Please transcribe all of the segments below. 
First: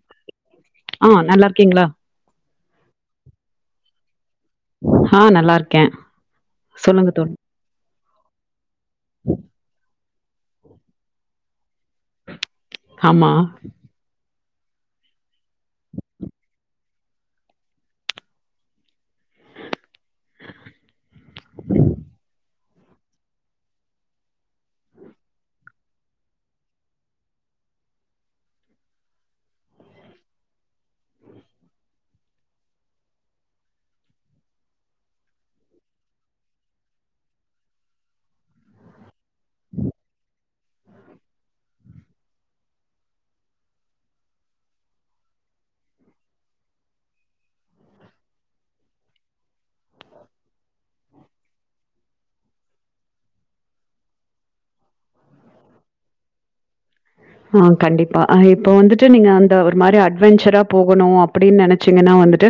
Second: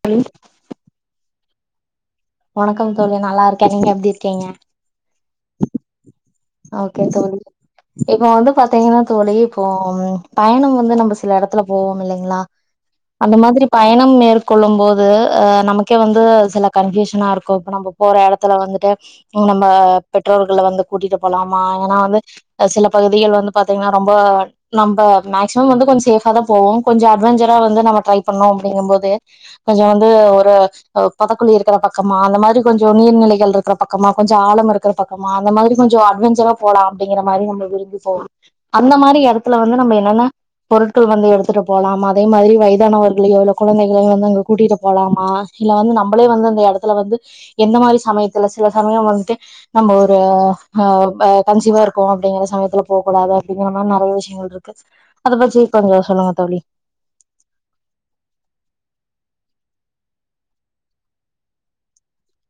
சொஹ ஆ நல்லார்க்கீங்ளா வணக்கம் தோழி நல்லார்க்கே நீங்க எப்டி இர்க்கீங்க ஹ நல்லார்க்கே ஓகே தோழி இப்போ வந்து பாத்தீங்னா தோழி இப்போ பயணம் வந்து நம்ப சில இடத்துல போவோம் இல்லைங்ளா ஆமா. அந்த மாதிரி பய ணம் மேற்கொள்ளும் போது அ நமக்கே வந்து சில கன்பியூஷனா இருக்கு இப்ப நம்ப போற இடத்துல வந்துட்டு இப்பவு நம்ப பெற்றோர்கள வந்து கூட்டிட்டு போலாமா ஏனா வந்து அ சில பகுதிகள் வந்து பாத்தீங்னா ரொம்ப நம்ப மேக்சிமம் வந்து கொஞ்ச சேஃபா தா போவோ கொஞ்ச அட்வெஞ்சரா வந்து நம்ம ட்ரை பண்ணோ அப்டிங்கும் போது கொஞ்ச வந்து ஒரு அ பொதக்குழி இருக்கிற பக்கமா அந்த மாரி கொஞ்ச நீர்நிலைகள் இருக்கிற பக்கமா கொஞ்ச ஆழம் இருக்கிற பக்கமா அந்த மாரி கொஞ்சோ அட்வெஞ்சரா போலா அப்டிங்கிற மாரி நம்புளும் விரும்பி போவ அந்த மாரி இடத்துல வந்து நம்ம என்னன்ன பொருட்கள் வந்து எடுத்துட்டு போலாமா அதே மாதிரி வயதானவர்களியு இல்ல குழந்தைகளையு வந்து அங்க கூட்டிட்டு போலாமா இல்ல வந்து நம்மளே வந்து அந்த இடத்துல வந்து எந்த மாதிரி சமயத்துல சில சமயம் வந்துட்டு நம்ம ஒரு ஆ கன்சீவா இருக்கோ அப்டிங்கிற சமயத்துல போக கூடாது அப்படிங்கிற மாதிரி நிறைய விஷயங்கள் இருக்கு அதை பத்தி கொஞ்சம் சொல்லுங்க தோழி ஆ கண்டிப்பா இப்போ வந்துட்டு நீங்க அந்த ஒரு மாதிரி அட்வென்சரா போகணும் அப்படின்னு நினைச்சீங்கன்னா வந்துட்டு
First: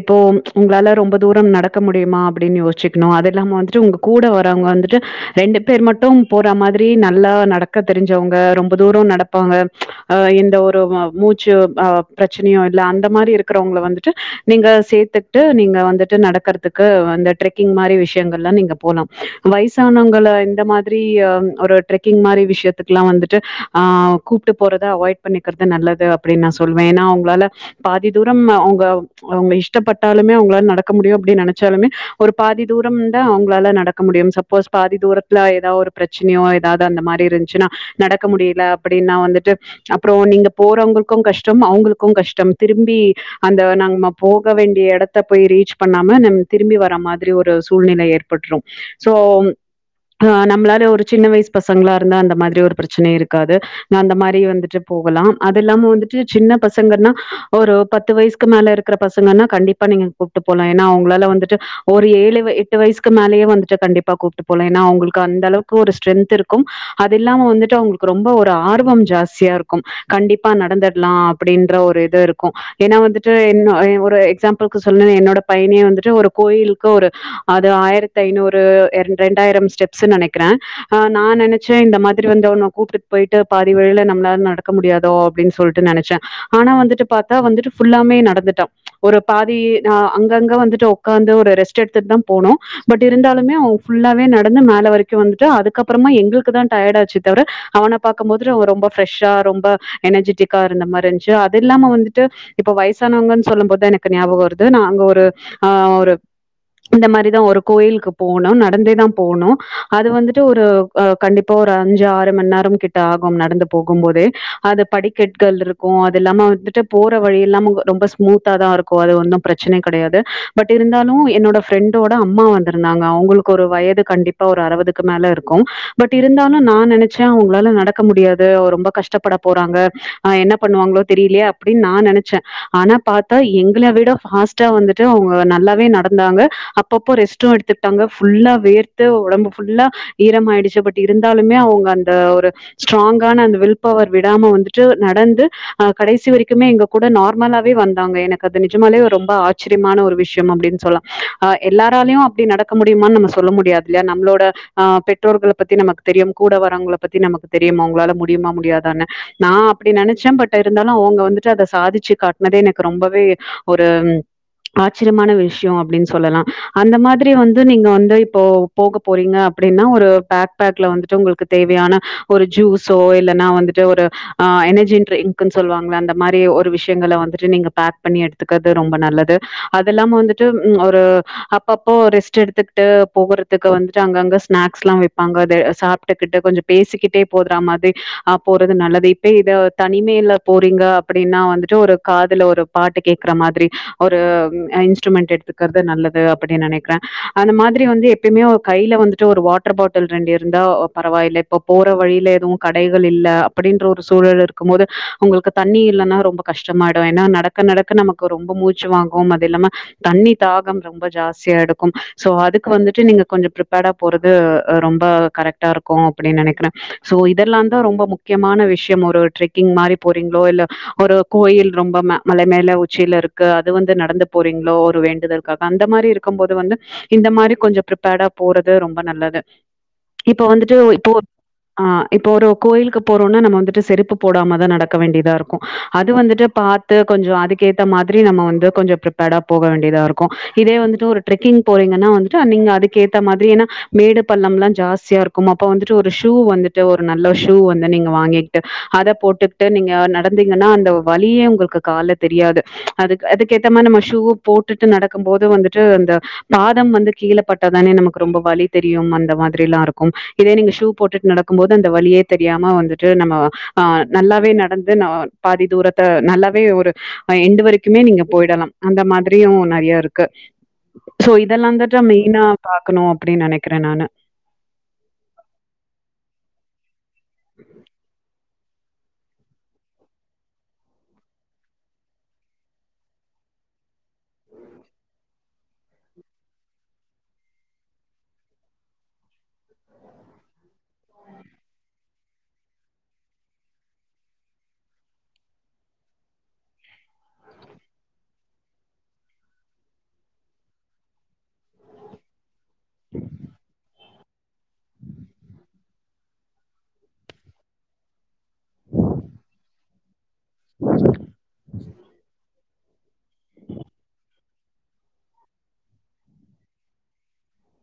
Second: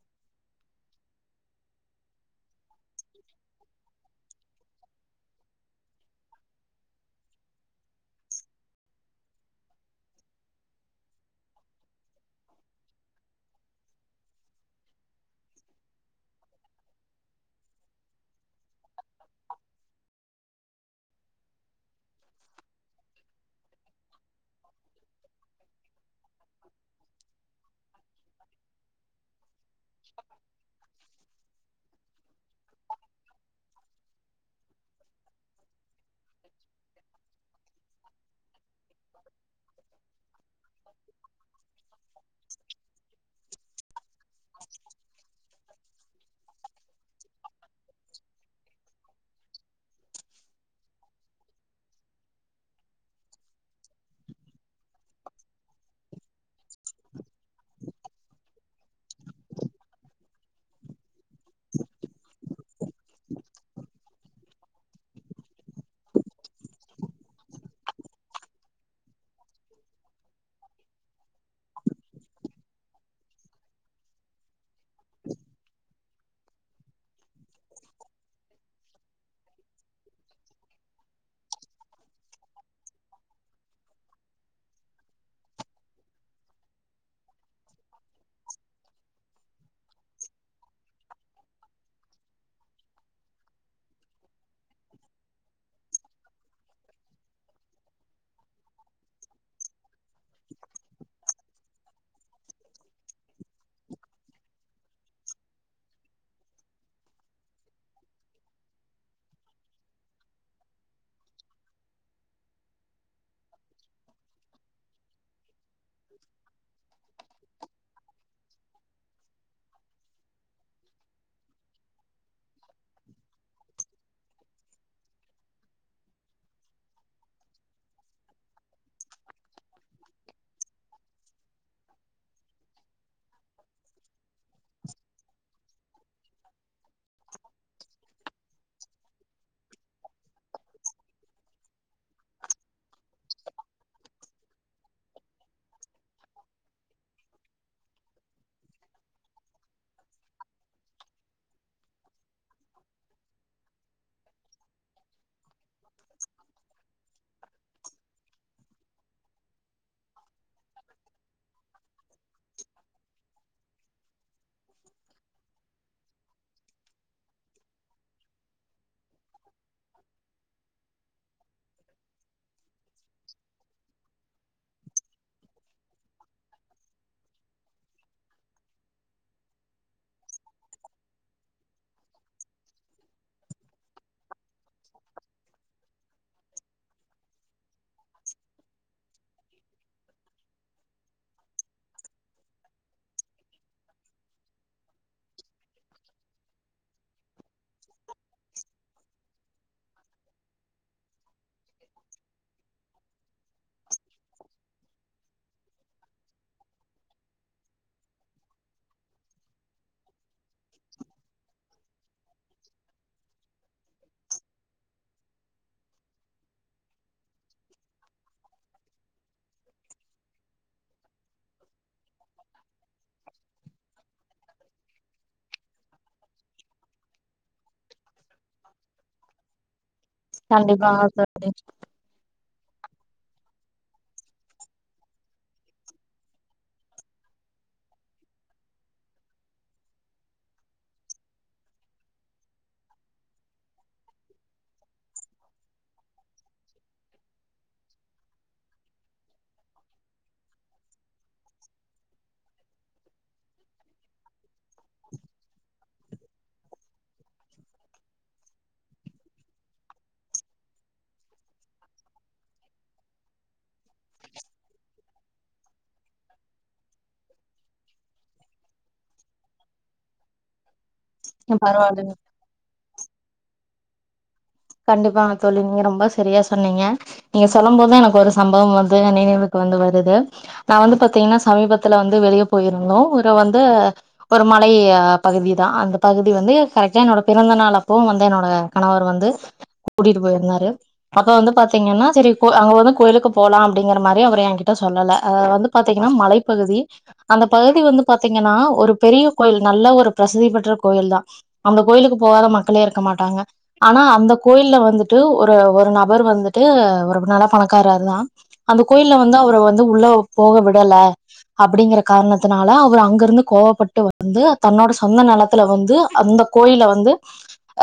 இப்போ உங்களால ரொம்ப தூரம் நடக்க முடியுமா அப்படின்னு யோச்சிக்கணும் அது இல்லாம வந்துட்டு உங்க கூட வர்வங்க வந்துட்டு ரெண்டு பேர் மட்டும் போற மாதிரி நல்லா நடக்க தெரிஞ்சவங்க ரொம்ப தூரம் நடப்பாங்க அ எந்த ஒரு மூச்சு அ பிரச்சனையும் இல்ல அந்த மாறி இருக்கிறவங்கள வந்துட்டு நீங்க சேத்து ட்டு நீங்க வந்துட்டு நடக்கறதுக்கு அந்த ட்ரெக்கிங் மாறி விஷயங்கள்ல்லாம் நீங்க போலாம் வயசானவங்கள இந்த மாதிரி ஒரு ட்ரெக்கிங் மாறி விஷயத்துக்குல்லாம் வந்துட்டு ஆ கூப்பிட்டு போறத அவாய்ட் பண்ணிக்கிறது நல்லது அப்படின்னு நா சொல்லுவேன் ஏன்னா அவங்களால பாதி தூரம் அவுங்க அவங்க இஷ்டப்பட்டாலுமே அவங்களால நடக்க முடியும் அப்டின்னு நினைச்சாலுமே ஒரு பாதி தூரம்தான் அவங்களால நடக்க முடியும் ச சப்போஸ் பாதி தூரத்துல ஏதாவது ஒரு பிரச்சனையோ ஏதாவது அந்த மாறி இருந்துச்சுன்னா நடக்க முடி அப்படின்னா வந்துட்டு அப்புறம் நீங்க போறவங்களுக்கும் கஷ்டம் அவங்களுக்கும் கஷ்டம் திரும்பி அந்த நம்ம போக வேண்டிய இடத்த போய் ரீச் பண்ணாம நம்ம திரும்பி வர மாதிரி ஒரு சூழ்நிலை ஏற்ப பட்டுறும் சோ ஆ நம்மளால ஒரு சின்ன வயசு பசங்களா இருந்தா அந்த மாதிரி ஒரு பிரச்சனய இருக்காது அந்த மாறி வந்துட்டு போகலாம் அது இல்லாம வந்துட்டு சின்ன பசங்கன்னா ஒரு பத்து வயசுக்கு மேல இருக் இருக்க பசங்கன்னா கண்டிப்பா நீங்க கூப்பிட்டு போலாம் ஏன்னா அவங்களால வந்துட்டு ஒரு ஏழு எட்டு வயசுக்கு மேலயே வந்துட்டு கண்டிப்பா கூப்பிட்டு போகலாம் ஏன்னா அவங்களுக்கு அந்த அளவுக்கு ஒரு ஸ்ட்ரென்த் இருக்கும் அது இல்லாம வந்துட்டு அவங்களுக்கு ரொம்ப ஒரு ஆர்வம் ஜாஸ்தியா இருக்கும் கண்டிப்பா நடந்தட்லாம் அப்படின்ற ஒரு இது இருக்கும் ஏன்னா வந்துட்டு என்ன ஒரு எக்ஸாம்பிளுக்கு சொல்லுனு என்னோட பையனயே வந்துட்டு ஒரு கோயிலுக்கு ஒரு அது ஆயிரத்தி ஐநூறு ரெண்டாயிரம் ஸ்டெப்ஸ்ன்னு நெனைக்கிறேன் ஆ நா நெனைச்சேன் இந்த மாதிரி வந்த உ கூப்ட்டு போயிட்டு பாதி வழில நம்மளால நடக்க முடியாதோ அப்படின்னு சொல்லிட்டு நெனைச்சேன் ஆனா வந்துட்டு பாத்தா வந்துட்டு ஃபுல்லாமே நடந்துட்டோ ஒரு பாதி நா அங்கங்க வந்துட்டு ஒக்காந்து ஒரு ரெஸ்ட் எடுத்துட்டு தா போனோம் பட் இருந்தாலுமே அவங்க ஃபுல்லாவே நடந்து மேல வரைக்கும் வந்துட்டு அதுக்கப்புறமா எங்களுக்கு தான் டயர்டா ஆச்சு தவற அவன பாக்கம்போது ரொம்ப ஃப்ரெஷ்ஷா ரொம்ப எனர்ஜெிட்டிக்கா இருந்த மாறி இருந்துச்சு அது இல்லாம வந்துட்டு இப்ப வயசானவங்கன்னு சொல்லும் போதுதான் எனக்கு ஞாபகம் வருது நாங்க ஒரு ஆ ஒரு இந்த மாறிதா ஒரு கோயிலுக்கு போனோ நடந்தே தான் போனோ அது வந்துட்டு ஒரு கண்டிப்பா ஒரு அஞ்சு ஆறு மணி நேரம் கிட்ட ஆகும் நடந்து போகும் போதே அது படிக்கெட்கள் இரு இருக்கும் அது இல்லாம வந்துட்டு போற வழி எல்லா ரொம்ப ஸ்மூத்தா தா இருக்கும் அது ஒன்னும் பிரச்சன கெடையாது பட் இருந்தாலும் என்னோட ஃப்ரெண்டோட அம்மா வந்திருந்தாங்க அவங்களுக்கு ஒரு வயது கண்டிப்பா ஒரு அறுபதுக்கு மேல இருக்கும் பட் இருந்தாலும் நான் நெனைச்ச அவங்களால நடக்க முடியாது ரொம்ப கஷ்டப்பட போறாங்க அ என்ன பண்ணுவாங்களோ தெரியலையே அப்படின்னு நா நெனைச்சே ஆனா பாத்தா எங்களை விட ஃபாஸ்ட்டா வந்துட்டு அவங்க நல்லாவே நடந்தாங்க அப்பப்போ ரெஸ்ட்டும் எடுத்துக்கிட்டாங்க ஃபுல்லா வேர்த்து உடம்பு ஃபுல்லா ஈரம் ஆயிடுச்சு பட் இருந்தாலுமே அவங்க அந் அ ஒரு ஸ்ட்ராங்கான அந்த வில் பவர் விடாம வந்துட்டு நடந்து அ கடைசி வரைக்குமே எங்க கூட நார்மலாவே வந்தாங்க எனக்கு அது நிஜமாலே ரொம்ப ஆச்சரியமான ஒரு விஷயம் அப்படின்னு சொல்லா ஆ எல்லாராலயையும் அப்படி நடக்க முடியுமான்னு நம்ம சொல்ல முடியாது இல்லையா நம்ளோட ஆ பெற்றோர்கள் பத்தி நமக்கு தெரிமா கூட வரவங்கள பத்தி நமக்கு தெரியுமோ உங்களால முடியுமா முடியாதான்னு நா அப்டி நெனைச்சே பட் இருந்தாலு அவங்க வந்துட்டு அத சாதிச்சி காட்டுனதே எனக்கு ரொம்பவே ஒரு ஆச்சரியமான விஷயோ அப்டின்னு சொல்லலா அந்த மாதிரி வந்து நீங்க வந்து இப்போ போக போறீங்க அப்டின்னா ஒரு பேக் பேக்ல வந்துட்டு உங்களுக்கு தேவ் ஆனா ஒரு ஜூஸோ இல்லன்னா வந்துட்டு ஒரு ஆ எனர்ஜி ட்ரிங்க்ன்னு சொல்லுவாங்கள அந்தப் மாரி ஒரு விஷயங்கள வந்துட்டு நீங்க பேக் பண்ணி எடுத்துக்கறது ரொம்ப நல்லது அது இல்லாம வந்துட்டு ம் ஒரு அப்பப்போ ரெஸ்ட் எடுத்துக்கிட்டு போகறதுக்கு வந்துட்டு அங்கங்க ஸ்நாக்ஸ்சில்லா விப்பாங்க தே சாப்பிட்டுக்கிட்டு கொஞ்சோ பேசிக்கிட்டே போதுறா மாதிரி ஆப் போறது நல்லதேப் ப இத தனிமேல போறீங்க அப்டின்னா வந்துட்டு ஒரு காதுல ஒரு பாட்டு கேக்கற மாதிரி ஒரு என்ஸ்ட்ருமெண்ட் எடுத்துக்கறது நல்லது அப்டி நெனைக்கிற அந்த மாதிரி வந்து எப்பயமே ஒரு கைல வந்துட்டு ஒரு வாட்டர் பாட்டில் ரெண்டு இருந்தா பரவாயில்லப் இப்ப போற வழியில எதுவு கடைகள் இல் அப்டின்ற ஒரு சூழல் இருக்குபோது உங்களுக்கு தண்ணி இல்லன்னா ரொம்போ கஷ்டமாயிடு ஏனா நடக்க நடக்க நமக்கு ரொம்ப மூச்சி வாங்கு அது இல்லாம தண்ணி தாகம் ரொம்ப ஜாஸ்தியா எடுக்கும் சோ அதுக்கு வந்துட்டு நீங்க கொஞ்சோ ப்ரிப்பேர்டா போறது ரொம்ப கரெக்ட்டா இருக்கு அப்டின்னு நெனைக்கிற சோ இதெல்லா தா ரொம்ப முக்கியமான விஷயம் ஒரு ட்ரெக்கிங் மாரி போறீங்களோ இல்ல ஒரு கோயில் ரொம்ப மல மேல உச்சியில இருக்கு அது வந்து நடந்து போறீங்ளோ ஒரு வேண்டுதல் அந்த மாரி இருக்கும் போது வந்து இந்த மாரி கொஞ்சோ ப்ரிப்பேர்டா போறது ரொம்ப நல்லது இப்ப வந்துட்டு கண்டிப்பா இப்போ தோழி ஆ இப்ப ஒரு கோயிலுக்கு போறோனா நம்ம வந்துட்டு செருப்பு போடாமதா நடக்க வேண்டியதா இருக்கு அது வந்துட்டு பாத் து கொஞ்சோ அதுக்கேத்த மாதிரி நம்ம வந்து கொஞ்சோ ப்ரிப்பேர்டா போக வேண்டியதா இருக்கு இதே வந்துட்டு ஒரு ட்ரெக்கிங் போறீங்கனா வந்துட்டு நீங்க அதுக்கு ஏத்த மாதிரி ஏனா மேடு பள்ளம்லா ஜாஸ்தியா இருக்கும் அப்ப வந்து ஒரு ஷூ வந்துட்டு ஒரு நல்ல ஷூ வந்து நீங்க வாங்கிக்கிட்டு அத போட்டுக்கிட்டு நீங்க நடந்தீங்னா அந்தோ வலியே உங்களுக்கு கால்ல தெரியாது அதுக்கு அதுக்கு ஏத்த மா நம்ம ஷூ போட்டுட்டு நடக்கும் போது வந்துட்டு அந்த பாதம் வந்து கீழ பட்டாதானே நமக்கு ரொம்ப வலி தெரியு அந்த மாதிரி எல்லா இருக்கும் இதே நீங்க ஷூ போட்டுட்டு நடக்கும் போது அந்த வலியே தெரியாம வந்துட்டு நம்ம ஆ நல்லாவே நடந்து நா பாதி தூரத்த நல்லாவே ஒரு அ எண்டு வரைக்குமே நீங்க போயிடலாம் அந்த மாதிரியு நெறைய இருக்கு சோ இதெல்லாந்துட்டா பரவால்ல மெயினா பாக்கணு அப்டின்னு நெனைக்கிற நானு கண்டிப்பா தோழி நீங்க ரொம்ப சரியா சொன்னீங்க நீங்க சொல்ல போது எனக்கு ஒரு சம்பவம் வந்து நினைவுக்கு வந்து வருது நா வந்து பாத்தீங்னா சமீபத்துல வந்து வெளியே போயிருந்தோ ஒரு வந்து ஒரு மலை பகுதிதா அந்த பகுதி வந்து கரெக்டா என்னோட பிறந்தநாள் அப்போவு வந்து என்னோட கணவர் வந்து கூட்டிட்டு போயிருந்தாரு பத்த வந்து பாத்தீங்கனா செரி கோ அங்க வந்து கோயிலுக்கு போலா அப்டிங்கிற மாரி அவர் ஏ கிட்ட சொல்லல வந்துப் பாத்தீங்கன்னா மலைப்பகுதி அந்த பகுதி வந்து பாத்தீங்கன்னா ஒரு பெரிய கோயில் நல்ல ஒரு பிரசித்தி பெற்ற கோயில தா அந்த கோயிலுக்கு போகாத மக்களே இருக்க மாட்டாங்க ஆனா அந்த கோயில வந்துட்டு ஒரு ஒரு நபர் வந்துட்டு ஒரு நல்லா பணக்காரரு தா அந்த கோயில்ல வந்து அவர வந்து உள்ளோவு போக விடல அப்டிங்கற காரணத்துனால அவரு அங்கிருந்து கோவப்பட்டு வந்து தன்னோட சொந்த நெலத்துல வந்து அந்த கோயில வந்து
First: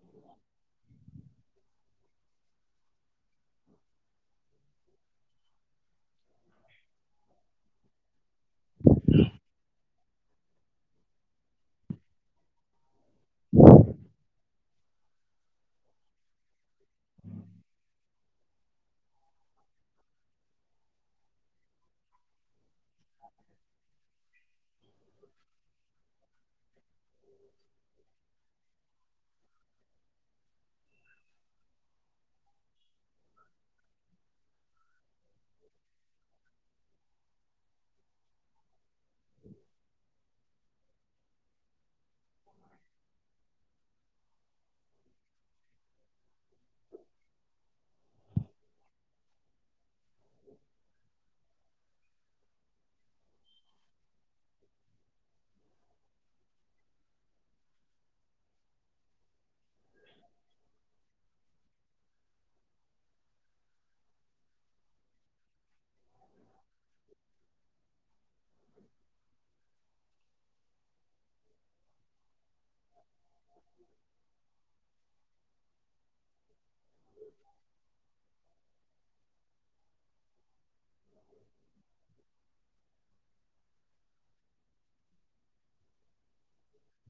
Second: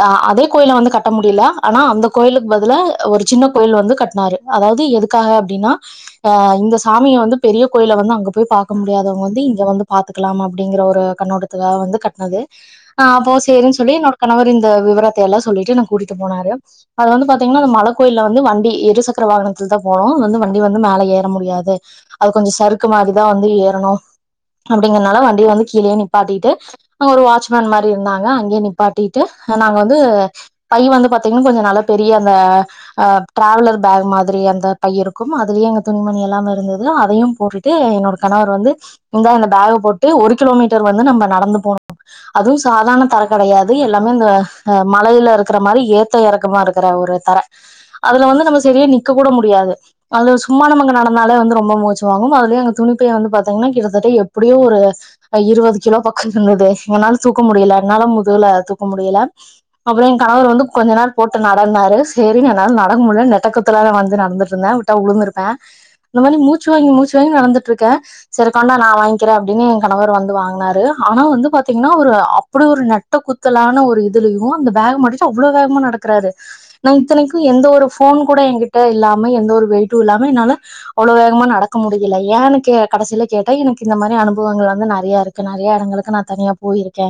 அ அதே கோயில வந்து கட்ட முடியல ஆனா அந்த கோயிலுக்கு பதிலா ஒரு சின்ன கோயில் வந்து கட்டினாரு அதாவது எதுக்காக அப்டினா அ இந்த சாமிய வந்து பெரிய கோயில வந்து அங்க போய் பாக்க முடியாதவங்க வந்து இங்க வந்து பாத்துக்கிலாமா அப்டிங்கற ஒரு கண்ணோ டத்துல வந்து கட்டினது ஆ அப்போ செரினு சொல்லி என்னோட கணவர் இந்த விவரத்த எல்லா சொல்லிட்டு என்ன கூட்டிட்டுப் மூணாறு அது வந்து பாத்தீங்கனா அது மலக் கோயிலல் வந்து வண்டி இருசக்கர வாகனத்துல தா போனோ அது வந்து வண்டி வந்து மேல ஏற முடியாது அது கொஞ்ச சறுக்கு மாரிதா வந்து ஏறணு அப்டிங்கறனால வண்டிய வந்து கீழே நிப்பாட்டிட்டு அங்க ஒரு வாட்ச்மேன் மாரி இருந்தாங்க அங்கே நிப்பாட்டிட்டு அ நாங்க வந்து பை வந்து பாத்தீங்கன்னா கொஞ்ச நல்லா பெரிய அந்த அ டிராவலர் பேக் மாதிரி அந்த பை‌இருக்கும் அதுலேயே எங்க துணிமணி எல்லாமே இருந்துதுல அதையும் போட்டுட்டு என்னோட கணவர் வந்து இந்தா இந்த பேக போட்டு ஒரு கிலோமீட்டர் வந்து நம்ம நடந்து போனோ அதுவு சாதாரண தர கெடையாது எல்லாமே இந்த அ மலையில இருக்கிற மாரி ஏத் த எறக்கமா இருக்கற ஒரு தர அதுல வந்து நம்ம செரியா நிக்க கூட முடியாது அவ்ளோ சும்மா நமங்க நடந்தாலே வந்து ரொம்ப மூச்சு வாங்கும் அதுலயு எங்க துணிப் பை வந்து பாத்தீங்கன்னா கிட்டத்தட்ட எப்டியோ ஒரு அ இருபது கிலோ பக்கம் இருந்துது என்னால தூக்க முடியல என்னால முதுகுல தூக்க முடியல அப்பறோ ஏ கணவர் வந்து கொஞ்ச நெர் போட்டு நடன்னாரு செரிங்க என்னால நடக்க முல்ல நெட்டக்குத்தலா தா வந்து நடந்துட்டு இருந்த வுட்டா உழுந்துருப்ப இந்த மாரி மூச்சு வாங்கி மூச்சு வாங்கி நடந்துட்ருக்க செரி கொண்டா நா வாங்கிறே அப்டின்னு ஏ கணவர் வந்து வாங்குனாரு ஆனா வந்து பாத்தீங்கனா ஒரு ஆ ப்டி ஒரு நெட்ட குத்தலான ஒரு இதுலியு அந்த பேக் மாட்டிட்டு அவ்வளோ வேகமா நடக்கறாரு நா இத்தனைக்கு எந்த ஒரு ஃபோன் கூட ஏங்கிட்ட இல்லாம எந்த ஒரு வெயிட்டு இல்லாம என்னால அவ்ளோ வேகமா நடக்க முடியில ஏனு கே கடைசில கேட்டா எனக்கு இந்த மாரி அனுபவங்கள் வந்து நறியா இருக் கு நறிய எடங்களுக்கு நா தனியா போயிருக்கே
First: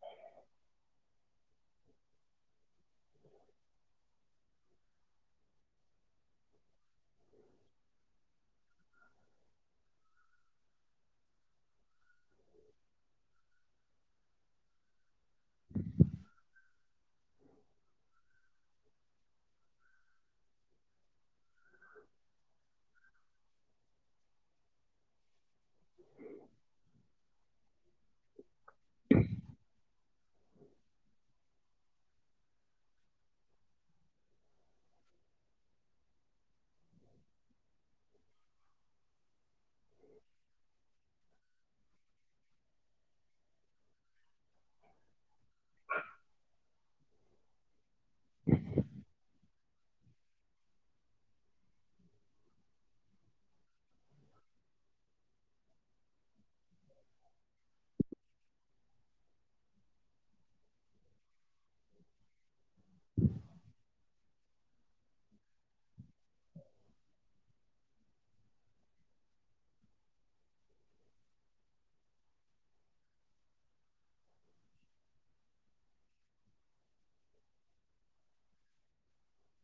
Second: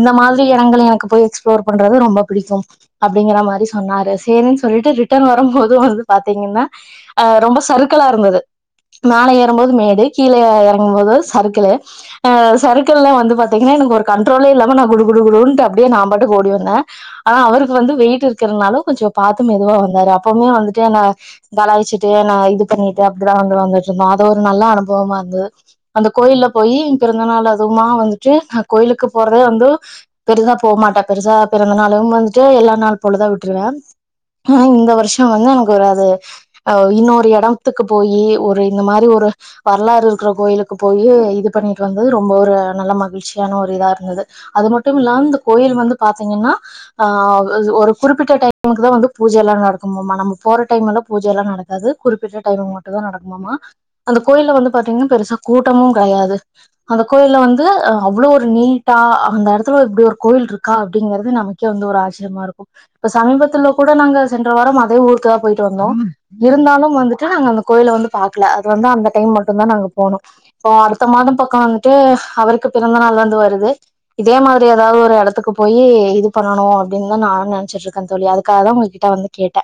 இந்த மாதிரி எடங்கள் எனக்கு போய் எக்ஸ்ஃபோர் பண்றது ரொம்ப பிடிக்கும் அப்டிங்கிறா மாரி சொன்னாரு சேரின் சொல்லிட்டு ரிட்டன் வரம்போது வந்து பாத்தீங்கன்னா அ ரொம்ப சறுக்களா இருந்துது மேல ஏறம்போது மேடு கீழ எறங்கும் போதோ சறுக்களு அ சறுக்கள்ல வந்து பாத்தீங்கன்னா எனக்கு ஒரு கண்ட்ரோலே இல்லாம நா குடு குடு குடுன்ட்டு அப்டியே நா பாட்டுக்கு ஓடி வந்த ஆனா அவருக்கு வந்து வெயிட் இருக்கறனாலு கொஞ்ச பாத்து மெதுவா வந்தாரு அப்பவுமே வந்துட்டு என்ன கலாய்ச்சுட்டு என்ன இது பண்ணிட்டு அப்டிதா வந்து வந்துட்ருந்தோ அது ஒரு நல்ல அனுபவமா இருந்துது அந்த கோயில்ல போயி ஏ பிறந்த நாள் அதுமா வந்துட்டு ஹ கோயிலுக்கு போறதே வந்து பெருசா போ மாட்ட பெருசா பிறந்த நாள் டைம் வந்துட்டு எல்லா நாள் போலதா விட்டுருவ ஆ இந்த வருஷோ வந்து எனக்கு ஒரு அது அ இன்னொரு எடந்த்துக்கு போயி ஒரு இந்த மாரி ஒரு வர்லாறு இருக்குற கோயிலுக்கு போயி இது பண்ணிட்டு வந்தது ரொம்போ ஒரு நல்ல மகிழ்ச்சியான ஒரு இதா இருந்துது அது மட்டும் இல்லாம் இந்த கோயில் வந்து பாத்தீங்கன்னா ஆ ஒசு ஒரு குறிப்பிட்ட டைமுக்கு தா வந்து பூஜ எல்லா நடக்குமாமா நம்ம போற டைமெல்லா பூஜை எல்லா நடக் காது குறிப்பிட்ட டைமுக்கு மட்டுந்தா நடக்குமாமா அந்த கோயில்ல வந்து பாத்தீங்கன்னா பெருசா கூட்டமு கடையாது அந்த கோயில்ல வந்து அ அவ்ளோ ஒரு நீட்டா அந்த எடத்துல இப்டி ஒரு கோவில் இருக்கா அப்டிங்கறது நமக் கே வந்து ஒரு ஆச்சிரியமா இருக்கூ இப்ப சமீபத்துல கூட நாங்க சென்ற வாரம் அதே ஊருக்கு தா போயிட்டு வந்தோ இருந்தாலும் வந்துட்டு நாங்க அந்த கோயில வந்து பாக்ல அது வந்து அந்த டைம் மட்டுந்தா நாங்க போனோ இப்ப அடுத்த மாதம் பக்க வந்துட்டு அவருக்கு பிறந்த நாள் வந்து வருது இதே மாரி எதாவ்து ஒரு எடத்துக்கு போயி இதுப் பண்ணணு அப்டின் தா நானு நெனச்சிட்ருக்கே தோழி அதுக்காகதா உங்ககிட்ட வந்து கேட்ட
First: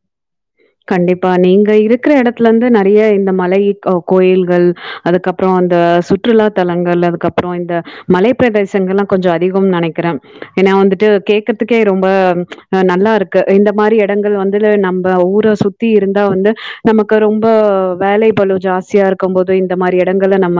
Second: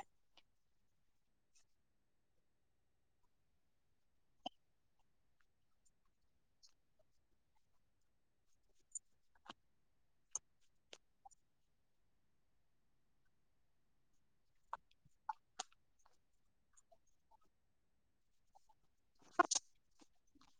கண்டிப்பா நீங்க இருக்ற எடத்துல இந்து நறிய இந்த மலைக் அ கோயில்கள் அதுக்கப்றோ அந்த சுற்றுலா தலங்கள் அதுக்கப்றோ இந்த மலைப்பெதேசங்களா கொஞ்சோ அதிகம் நெனைக்கிறே ஏனா வந்துட்டு கேக்கதுக்கே ரொம்ப அ நல்லா இருக்கு இந்த மாரி எடங்கள் வந்துல நம்ப ஊர சுத்தி இருந்தா வந்து நமக்கு ரொம்ப வேலை பலு ஜாஸ்தியா இருக்கம் போது இந்த மாரி எடங்கள நம்ம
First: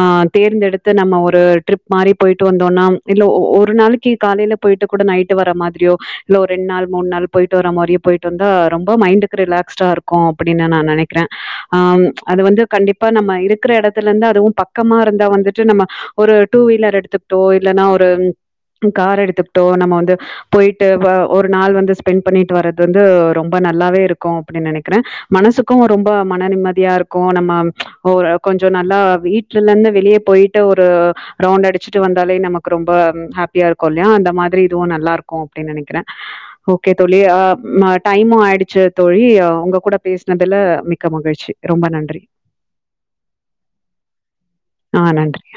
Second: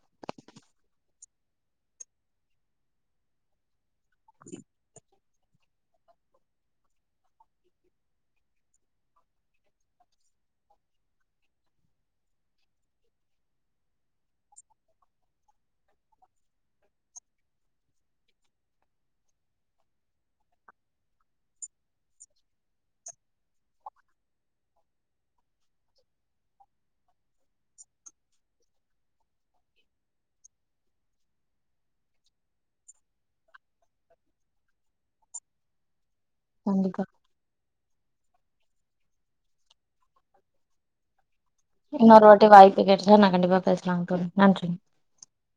ஆ தேர்ந்தெடுத்து நம்ம ஒரு ட்ரிப் மாரி போயிட்டு வந்தோனா இல்ல ஒ ஒரு நாளைக்கு காலையில போயிட்டு கூட நைட்டு வர மாதிரியோ இல்ல ஒரு ரெண் நாள் மூன்நாள் போயிட்டு வர மாரியே போயிட்டு வந்தா ரொம் போ மைண்டுக்கு ரிலாக்ஸ்டா இருக்கு அப்டின்னு நா நெனைக்கிறே அது வந்து கண்டிப் பா நம்ம இருக்கிற எடத்துல இந்து அதுவு பக்கமா இருந்தா வந்துட்டு நம்ம ஒரு டூவீலர் எடுத்துக்கிட்டோ இல்லனா ஒரு டு கார் எடுத்துக்கிட்டோ நம்ம வந்து போயிட்டு வா ஒரு நாள் வந்து ஸ்பெண்ட் பண்ணிட்டு வர்றது வந்து ரொம் ப நல்லாவே இருக்கு அப்டின் நெனைக்ற மனசுக்கு ரொம்ப மன நிம்மதியா இருக்கு நம்ம ஒரு கொஞ்ச நல்லா வீட் டுலந்து வெளிய போயிட்டு ஒரு ரவுண்டு அடிச்சுட்டு வந்தாலே நமக்கு ரொம்ப ஹாப்பியா இருக்கு இல்லியா அந்த மாதிரி இதுவு நல்லாருக்கு அப்டின் நெனைக்கிறே ஓகே கண்டிப்பா தோழி ஆ மட் டையிமு ஆயிடுச்சி தோழி உங்க கூட பேசனுதுல மிக்க மகிழ்ச்சி ரொம்ப நன்றி. இன்னொரு வாட்டி வாய்ப்பு கெடச்சா நா கண்டிப்பா பேசலாங் தோழி நன்றி ஆ நன்றி